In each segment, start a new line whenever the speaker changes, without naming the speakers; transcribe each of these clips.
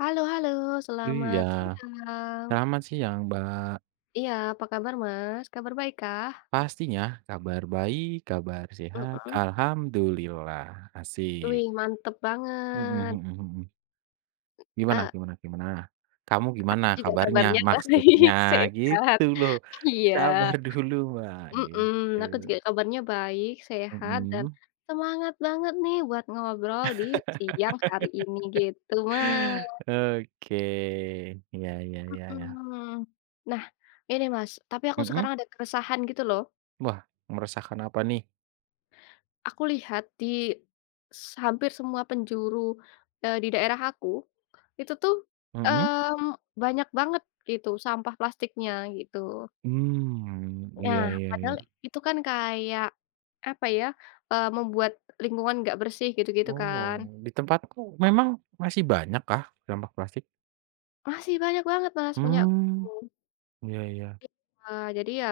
Halo halo,
Iya,
selamat siang.
selamat sih yang ba
Iya, apa kabar Mas? Kabar baik kah?
pastinya kabar baik, kabar sehat,
Mhm.
alhamdulillah, asik.
Wih, mantep
Mhm mhm
banget.
mhm. Mhm. Gimana
Eee,
gimana gimana? Kamu gimana
aku juga
kabarnya
kabarnya baik,
maksudnya?
sehat.
Gitu loh,
Iya,
sabar dulu, Mbak,
mhm,
gitu.
aku juga kabarnya baik, sehat, dan
Mhm.
semangat banget nih buat ngobrol di siang hari ini gitu, Mas.
Oke, ya ya ya ya.
Mhm. Nah, ini Mas, tapi aku
Mhm?
sekarang ada keresahan gitu loh.
Wah, meresahkan apa nih?
Aku lihat di hampir semua penjuru, di daerah aku, itu tuh,
Mhm?
banyak banget gitu sampah plastiknya gitu.
Iya
Nah,
iya
padahal
iya.
itu kan kayak, apa ya, membuat lingkungan nggak bersih gitu-gitu kan.
Oh, di tempatku memang masih banyak kah sampah plastik?
Masih banyak banget Mas punya aku.
Mmm, iya iya,
Jadi ya,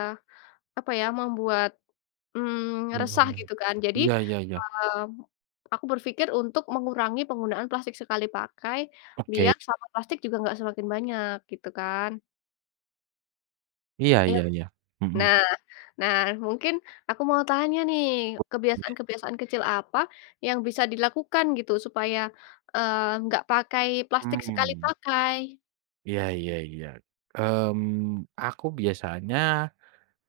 apa ya, membuat resah
mhm,
gitu kan. Jadi,
iya iya iya,
mmm, aku berpikir untuk mengurangi penggunaan plastik sekali pakai,
oke,
biar sampah plastik juga nggak semakin banyak gitu kan.
iya
Iya.
iya iya, mhm,
Nah nah mungkin aku mau tanya nih, kebiasaan-kebiasaan kecil apa yang bisa dilakukan gitu supaya, nggak pakai plastik sekali
mmm,
pakai?
iya iya iya, mmm, aku biasanya,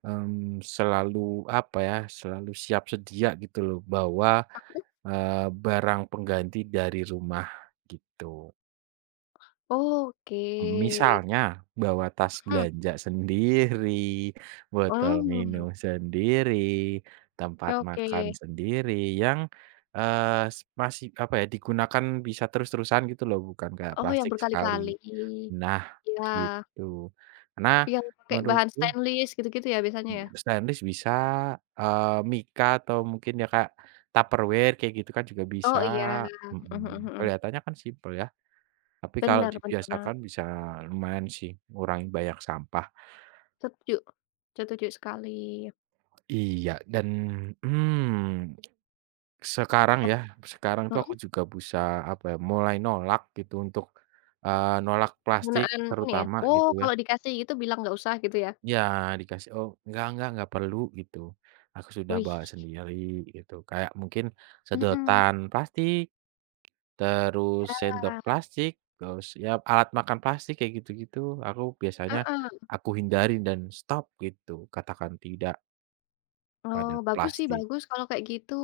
mmm, selalu apa ya, selalu siap sedia gitu loh bawa, barang pengganti dari rumah gitu.
Oke.
Misalnya bawa tas
Mhm,
belanja sendiri, botol minum
mmm,
sendiri, tempat
oke.
makan sendiri yang, eee, s masih digunakan bisa terus-terusan gitu loh, bukan kayak
Oh yang
plastik sekali.
berkali-kali.
Nah,
Iya.
gitu. Karena
Yang pakai bahan
menurutku
stainless gitu-gitu ya biasanya ya?
mhm, stainless bisa, Mika atau mungkin ya kayak Tupperware kayak gitu kan juga bisa,
Oh iya, mhm mhm
mhm.
mhm,
Kelihatannya kan simpel ya. Tapi kalau
bener bener banget,
dibiasakan bisa lumayan sih ngurangin banyak sampah.
setuju setuju sekali.
Iya dan, mmm, sekarang
Apa?
ya, sekarang tuh aku
Mhm,
juga bisa, apa ya, mulai nolak gitu untuk, nolak plastik
penggunaan ini ya,
terutama
oh
gitu ya.
kalau dikasih gitu bilang nggak usah gitu ya?
Ya dikasih, "Oh enggak perlu," gitu, "aku sudah
Wih,
bawa sendiri," gitu. Kayak mungkin
mhm,
sedotan plastik. Terus
ya,
sendok plastik, terus ya alat makan plastik kayak gitu-gitu, aku biasanya
heeh,
aku hindari dan stop gitu, katakan tidak
oh
pada
bagus sih
plastik.
bagus kalau kayak gitu.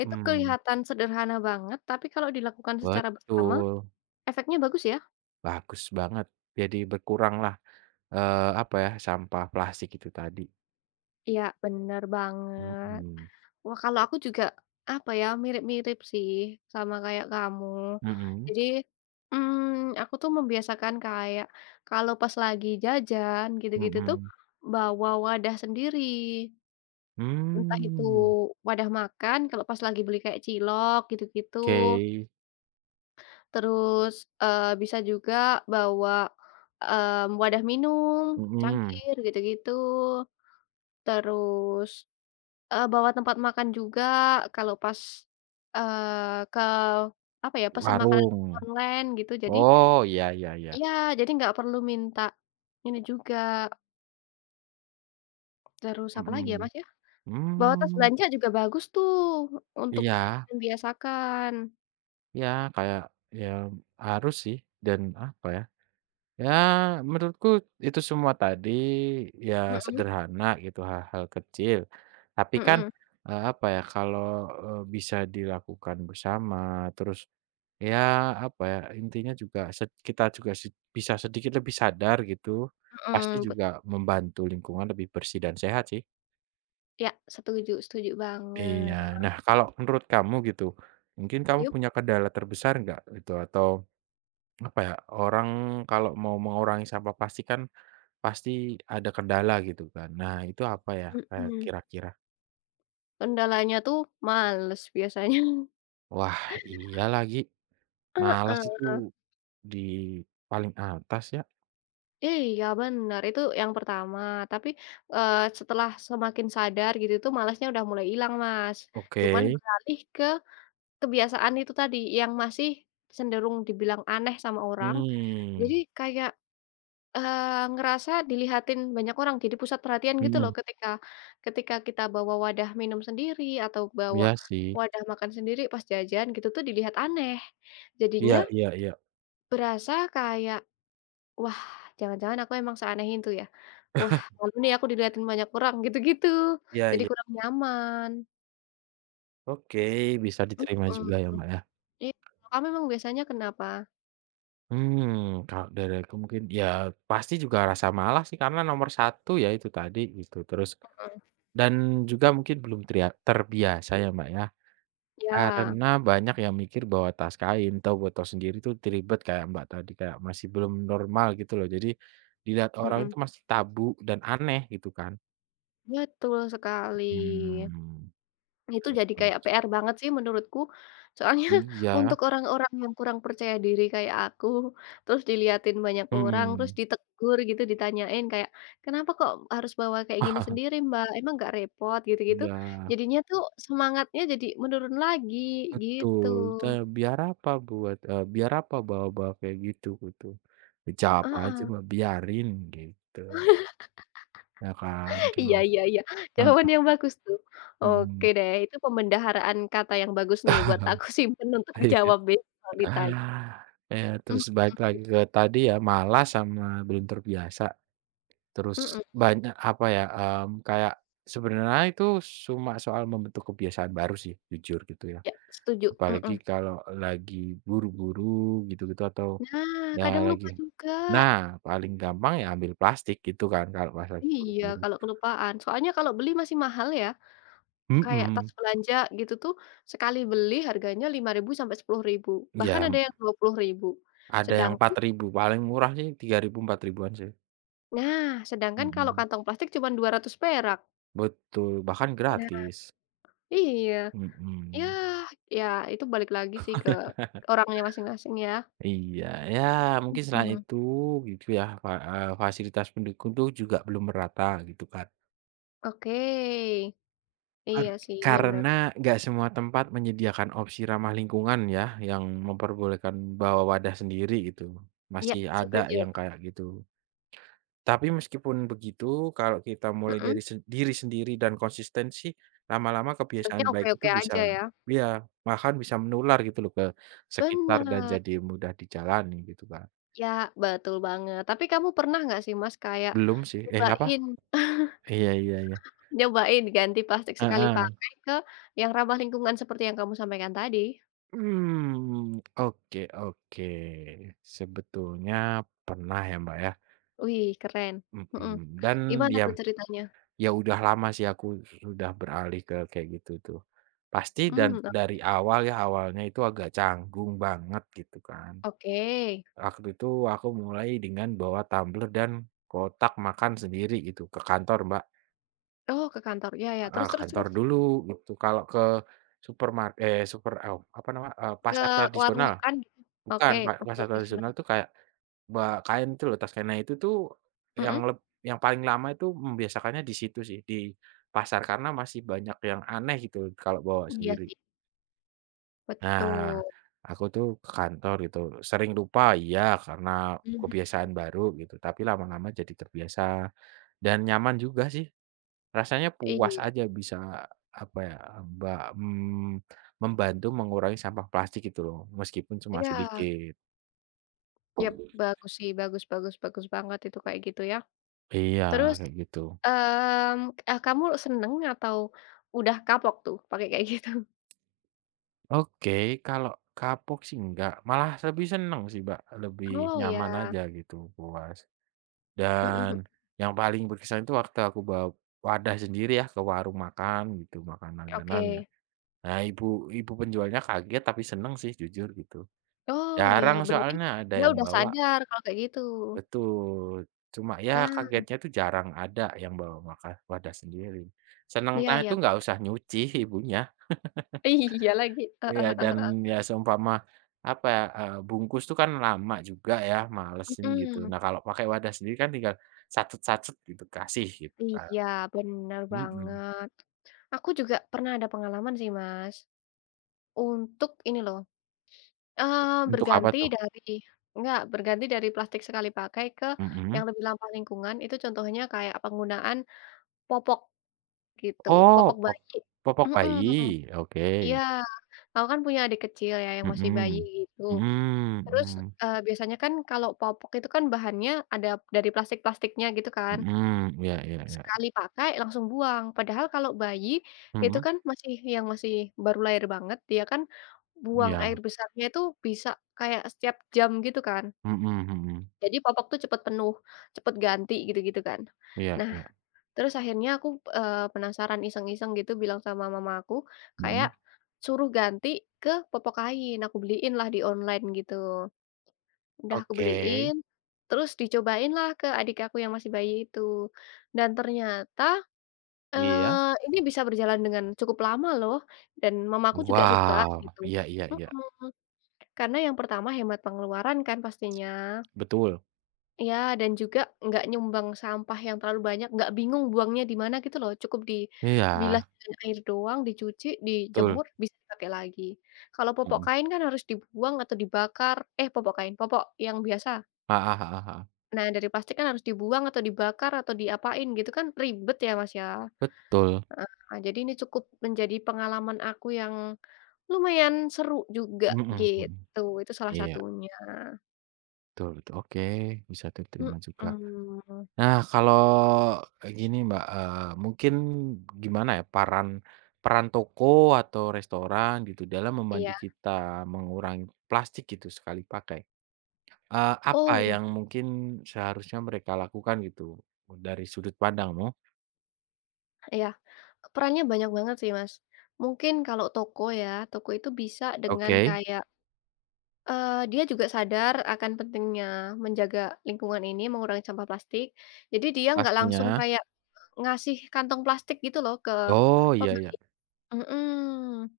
Itu kelihatan sederhana banget, tapi kalau dilakukan secara bersama
betul,
efeknya bagus ya?
bagus banget. Jadi berkuranglah, sampah plastik itu tadi.
Iya bener banget.
Mhm,
Wah, kalau aku juga, apa ya, mirip-mirip sih sama kayak kamu.
mhm,
Jadi, aku tuh membiasakan kayak kalau pas lagi jajan gitu-gitu tuh
mhm,
bawa wadah sendiri. Entah itu
mmm,
wadah makan kalau pas lagi beli kayak cilok gitu-gitu,
oke,
terus, bisa juga bawa, wadah minum,
mhm,
cangkir gitu-gitu, terus bawa tempat makan juga kalau pas, ke apa ya, pesan makanan
warung.
online gitu jadi
Oh, iya iya iya,
iya, jadi nggak perlu minta ini juga, terus apa lagi ya,
mhm,
Mas, ya? Bawa tas
mmm,
belanja juga bagus tuh untuk
iya.
membiasakan.
Ya, kayak, ya harus sih dan apa ya, ya menurutku itu semua tadi ya
Mhm
sederhana gitu, hal-hal kecil. Tapi kan,
mhm
apa ya, kalau, bisa dilakukan bersama terus ya apa ya, intinya juga kita juga bisa sedikit lebih sadar gitu, pasti
mhm, bet
juga membantu lingkungan lebih bersih dan sehat sih.
ya, setuju setuju
Iya.
banget.
Nah, kalau menurut kamu gitu, mungkin kamu
Yup,
punya kendala terbesar nggak gitu atau apa ya. Orang kalau mau mengurangi sampah plastik kan pasti ada kendala gitu kan. Nah itu apa ya, kayak
mhm,
kira-kira?
kendalanya tuh males biasanya.
Wah iya lagi, malas
Heeh.
itu di paling atas ya.
Iya bener, itu yang pertama, tapi, setelah semakin sadar gitu itu malasnya udah mulai hilang, Mas. Cuman
Oke,
beralih ke kebiasaan itu tadi yang masih cenderung dibilang aneh sama orang,
hmm
jadi kayak, eee, ngerasa dilihatin banyak orang, jadi pusat perhatian gitu loh
mhm,
ketika ketika kita bawa wadah minum sendiri atau bawa
iya sih.
wadah makan sendiri pas jajan gitu tuh dilihat aneh.
Iya
Jadinya
iya iya.
berasa kayak, "Wah, jangan-jangan aku emang seaneh itu ya?" Wah, malu nih aku diliatin banyak orang, gitu-gitu.
Iya
Jadi
iya.
kurang nyaman.
Oke, bisa diterima
Mhm,
juga ya, Mbak, ya.
iya. Kalau kamu emang biasanya kenapa?
Kalau dari aku mungkin ya pasti juga rasa malas sih karena nomor satu ya itu tadi gitu, terus
Mhm.
dan juga mungkin belum terbiasa ya, Mbak, ya.
Ya,
Karena banyak yang mikir bahwa tas kain atau botol sendiri tuh ribet kayak Mbak tadi, kayak masih belum normal gitu loh. Jadi dilihat orang itu
mhm,
masih tabu dan aneh gitu kan.
betul sekali.
Mmm.
Itu jadi
Terus
kayak PR banget sih menurutku. Soalnya
iya,
untuk orang-orang yang kurang percaya diri kayak aku, terus diliatin banyak orang, terus
mhm.
ditegur gitu, ditanyain kayak, "Kenapa kok harus bawa kayak gini sendiri, Mbak? Emang nggak repot?" Gitu-gitu.
Iya,
Jadinya tuh semangatnya jadi menurun lagi, gitu.
betul. Te biar apa buat biar apa bawa-bawa kayak gitu gitu. Jawab aja
Heeh.
Mbak, biarin gitu, ya kan.
Iya
Terus
iya iya, jawaban yang bagus tuh. Oke
mhm.
deh, itu pembendaharaan kata yang bagus nih buat aku simpen untuk dijawab besok kalau ditanya.
Ah, iya
Mhm
terus balik lagi ke tadi ya, malas sama belum terbiasa, terus
mhm,
banyak apa ya, kayak sebenarnya itu cuma soal membentuk kebiasaan baru sih jujur gitu ya,
ya setuju,
apalagi
mhm.
kalau lagi buru-buru gitu-gitu atau
Nah,
ya
kadang
lagi
lupa juga.
nah paling gampang ya ambil plastik gitu kan kalau pas lagi
Iya,
buru-buru.
kalau kelupaan, soalnya kalau beli masih mahal ya, kayak tas
Mhm,
belanja gitu tuh sekali beli harganya 5.000 sampai 10.000. Bahkan
iya
ada yang 20.000.
ada yang
Sedangkan
4.000 paling murah sih 3.000 4.000-an sih,
nah, Sedangkan kalau
mhm,
kantong plastik cuman Rp200.
betul bahkan
Nah,
gratis,
iya. Ya,
mhm.
ya itu balik lagi sih ke orangnya masing-masing ya.
Iya, ya mungkin selain
Mhm,
itu gitu ya, fasilitas pendukung tuh juga belum merata gitu kan.
oke.
Har
Iya sih bener.
Karena nggak semua tempat menyediakan opsi ramah lingkungan ya, yang memperbolehkan bawa wadah sendiri gitu,
Iya
masih ada
setuju,
yang kayak gitu. Tapi meskipun begitu, kalau kita mulai dari
mhm,
diri sendiri dan konsistensi lama-lama
harusnya
kebiasaan baik itu
oke-oke
bisa
aja ya.
ya bahkan bisa menular gitu loh ke sekitar dan
Bener,
jadi mudah dijalani gitu kan.
ya betul banget. Tapi kamu pernah nggak sih Mas kayak
Belum sih eh, apa?
nyobain
Iya iya iya.
nyobain ganti plastik sekali
Heeh.
pakai ke yang ramah lingkungan seperti yang kamu sampaikan tadi?
Oke oke. Sebetulnya pernah ya, Mbak, ya,
Wih keren, mhm,
mhm, dan
gimana
ya
tuh ceritanya?
ya udah lama sih aku sudah beralih ke kayak gitu tuh. Pasti dan dari
Oke
awal ya, awalnya itu agak canggung banget gitu kan.
oke.
Waktu itu aku mulai dengan bawa tumbler dan kotak makan sendiri gitu ke kantor, Mbak,
Oh ke kantor, ya ya,
heeh,
terus terus
kantor
terus?
dulu gitu. Kalau ke supermar eh, super oh, apa nama, eee,
Ke
pasar
warung
tradisional.
makan gitu?
Bukan,
Oke, pasar
pasar
tradisional.
tradisional tuh kayak, kain itu loh, tas Kena itu tuh yang
Mhm,
leb yang paling lama itu membiasakannya di situ sih, di pasar, karena masih banyak yang aneh gitu kalau bawa
iya
sendiri.
sih,
Nah,
betul.
aku tuh ke kantor gitu, sering lupa iya, karena
Mhm.
kebiasaan baru gitu, tapi lama-lama jadi terbiasa dan nyaman juga sih. Rasanya puas
Iya
aja bisa, apa ya, mba mmm, membantu mengurangi sampah plastik gitu loh, meskipun cuma
iya,
sedikit.
yap, bagus sih, bagus bagus bagus banget itu kayak gitu ya.
Iya,
Terus,
kayak gitu.
kamu seneng atau udah kapok tuh pakai kayak gitu?
Oke, kalau kapok sih enggak, malah lebih seneng sih, Mbak, lebih
Oh
nyaman
ya,
aja gitu, puas.
mhm
Dan
mhm,
yang paling berkesan itu waktu aku bawa wadah sendiri ya ke warung makan gitu, makan langganan ya.
oke.
Nah, ibu ibu penjualnya kaget tapi seneng sih jujur gitu.
Oh ya,
Jarang
berarti
soalnya ada
dia
yang
udah
bawa.
sadar kalau kayak gitu.
Betul. Cuma ya
Nah,
kagetnya tuh jarang ada yang bawa makan wadah sendiri.
iya
Senengnya itu
iya,
nggak
bener.
usah nyuci ibunya.
Iya lagi, heeh
Iya,
heeh
dan
heeh,
ya seumpama, apa ya, bungkus tuh kan lama juga ya, malesin gitu.
mhm,
Nah, kalau pakai wadah sendiri kan tinggal sacet-sacet gitu, kasih gitu kan.
iya bener
Mhm.
banget. Aku juga pernah ada pengalaman sih, Mas, untuk ini loh, eee,
Untuk apa
berganti
tuh?
dari enggak, berganti dari plastik sekali pakai ke
Mhm.
yang lebih ramah lingkungan, itu contohnya kayak penggunaan popok gitu, popok
Oh,
bayi.
popok
Mhm,
bayi, oke.
iya, aku kan punya adik kecil ya yang masih bayi
Mhm.
gitu.
Mhm
Terus,
mhm.
biasanya kan kalau popok itu kan bahannya ada dari plastik-plastiknya gitu kan.
Mhm, iya iya iya.
Sekali pakai langsung buang. Padahal kalau bayi itu
Mhm,
kan masih baru lahir banget, dia kan buang air
iya.
besarnya itu bisa kayak setiap jam gitu kan.
Mhm mhm.
Jadi popok tuh cepet penuh, cepet ganti gitu-gitu kan.
Iya
Nah,
iya.
terus akhirnya aku, penasaran iseng-iseng gitu bilang sama mama aku,
Mhm.
kayak suruh ganti ke popok kain, aku beliin lah di online gitu. Udah aku
Oke.
beliin, terus dicobain lah ke adik aku yang masih bayi itu. Dan ternyata
Iya.
Ini bisa berjalan dengan cukup lama loh, dan mamaku juga suka
Wow.
gitu.
Iya iya iya.
Mhm, karena yang pertama hemat pengeluaran kan pastinya.
Betul.
Iya, dan juga nggak nyumbang sampah yang terlalu banyak, nggak bingung buangnya di mana gitu loh, cukup
Iya,
dibilas dengan air doang, dicuci,
betul.
dijemur, bisa dipakai lagi. Kalau popok
Mhm.
kain kan harus dibuang atau dibakar eh, popok kain, popok yang biasa.
Heeh heeh heeh,
Nah, dari plastik kan harus dibuang atau dibakar atau diapain gitu kan ribet ya, Mas, ya.
betul,
Heeh, jadi ini cukup menjadi pengalaman aku yang lumayan seru juga
mhm mhm,
gitu, itu salah
iya,
satunya.
betul betul, oke, bisa diterima juga.
Mhm,
Nah, kalau kayak gini, Mbak, mungkin gimana ya, peran toko atau restoran gitu dalam membantu
iya.
kita mengurangi plastik gitu sekali pakai, apa
Oh,
yang mungkin seharusnya mereka lakukan gitu dari sudut pandangmu?
iya, perannya banyak banget sih, Mas. Mungkin kalau toko ya, toko itu bisa dengan
Oke,
kayak, dia juga sadar akan pentingnya menjaga lingkungan ini, mengurangi sampah plastik. Jadi dia nggak langsung
pastinya.
kayak ngasih kantong plastik gitu loh ke
Oh,
pem
iya iya,
Mhm.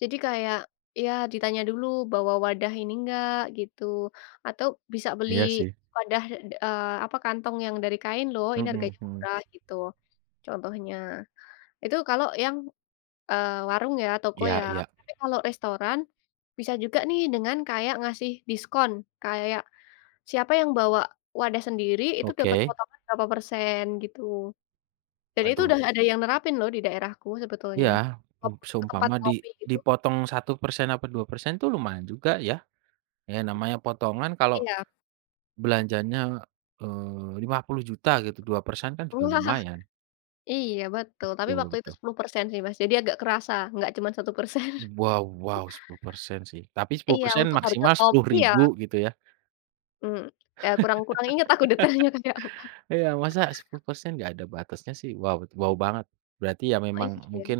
Jadi kayak, ya ditanya dulu bawa wadah ini enggak gitu, atau bisa beli
iya sih,
wadah, apa, kantong yang dari kain loh, ini
mhm
harganya
mhm,
murah gitu, contohnya. Itu kalau yang, warung ya, toko
iya
ya.
iya,
Tapi kalau restoran, bisa juga nih dengan kayak ngasih diskon, kayak siapa yang bawa wadah sendiri itu dapat
oke,
potongan berapa persen gitu. Dan itu
waduh.
udah ada yang nerapin loh di daerahku
Iya,
sebetulnya, kop ke tempat
seumpama
kopi gitu.
dipotong 1% apa 2% tuh lumayan juga ya. Ya namanya potongan kalau
Iya.
belanjanya, 50 juta gitu, 2% kan juga
Wah,
lumayan.
iya betul, tapi
Betul
waktu itu
betul.
10% sih, Mas, jadi agak kerasa, nggak cuman 1%
Wow wow 10% sih, tapi sepuluh
Iya,
persen
untuk harga
maksimal sepuluh
kopi ya
ribu gitu ya.
mhm, ya kurang kurang inget aku detailnya kayak apa.
Iya, masa 10% nggak ada batasnya sih, wow wow banget. Berarti ya memang
Iya,
mungkin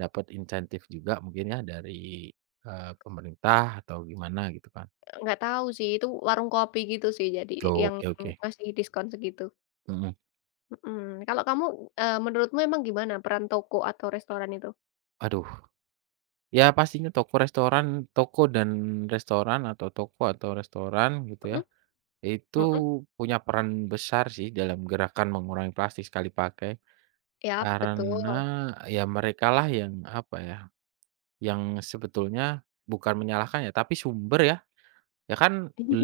dapat insentif juga mungkin ya dari, pemerintah atau gimana gitu kan.
nggak tahu sih, itu warung kopi gitu sih, jadi yang
Oke oke,
ngasih diskon segitu.
mhm.
Mhm, kalau kamu, menurutmu emang gimana peran toko atau restoran itu?
Aduh. Ya pastinya toko dan restoran atau toko atau restoran gitu ya,
Mhm
itu
mhm,
punya peran besar sih dalam gerakan mengurangi plastik sekali pakai.
iya betul.
Karena ya mereka lah yang apa ya, yang sebetulnya bukan menyalahkan ya, tapi sumber ya. Ya kan beli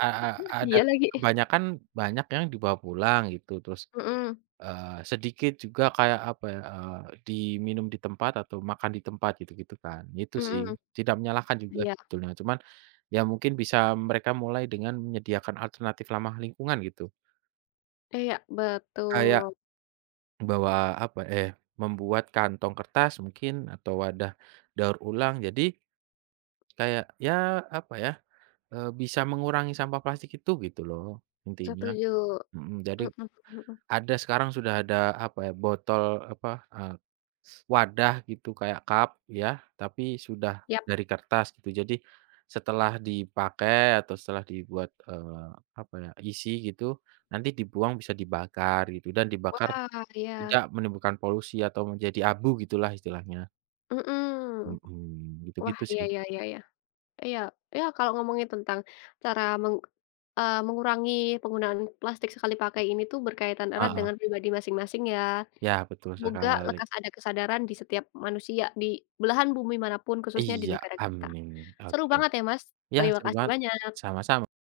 a a ada
Iya lagi.
kebanyakan banyak yang dibawa pulang gitu, terus
Mhm
Sedikit juga kayak apa ya, diminum di tempat atau makan di tempat gitu-gitu kan, itu sih.
mhm,
Tidak menyalahkan juga
iya
sebetulnya, cuman ya mungkin bisa mereka mulai dengan menyediakan alternatif ramah lingkungan gitu.
iya
Kayak
betul,
bawa apa, eh, membuat kantong kertas mungkin atau wadah daur ulang. Jadi kayak ya apa ya, bisa mengurangi sampah plastik itu gitu loh intinya,
setuju.
mhm. Jadi
Mhm mhm mhm.
Sekarang sudah ada apa ya, botol apa, eee, wadah gitu kayak cup ya, tapi sudah
Ya.
dari kertas gitu. Jadi setelah dipakai atau setelah dibuat, isi gitu, nanti dibuang bisa dibakar gitu dan dibakar
Wah, iya,
tidak menimbulkan polusi atau menjadi abu gitulah istilahnya.
mhm.
Mhm,
Wah,
gitu-gitu
iya
sih.
iya iya iya. Iya iya, kalau ngomongin tentang cara mengurangi penggunaan plastik sekali pakai ini tuh berkaitan erat
Heeh.
dengan pribadi masing-masing ya.
Ya betul
Semoga
sekali.
lekas ada kesadaran di setiap manusia di belahan bumi manapun, khususnya di
Iya,
negara kita.
amin.
Seru
Oke.
banget ya, Mas,
Ya
terima
seru
kasih
banget.
banyak.
Sama-sama.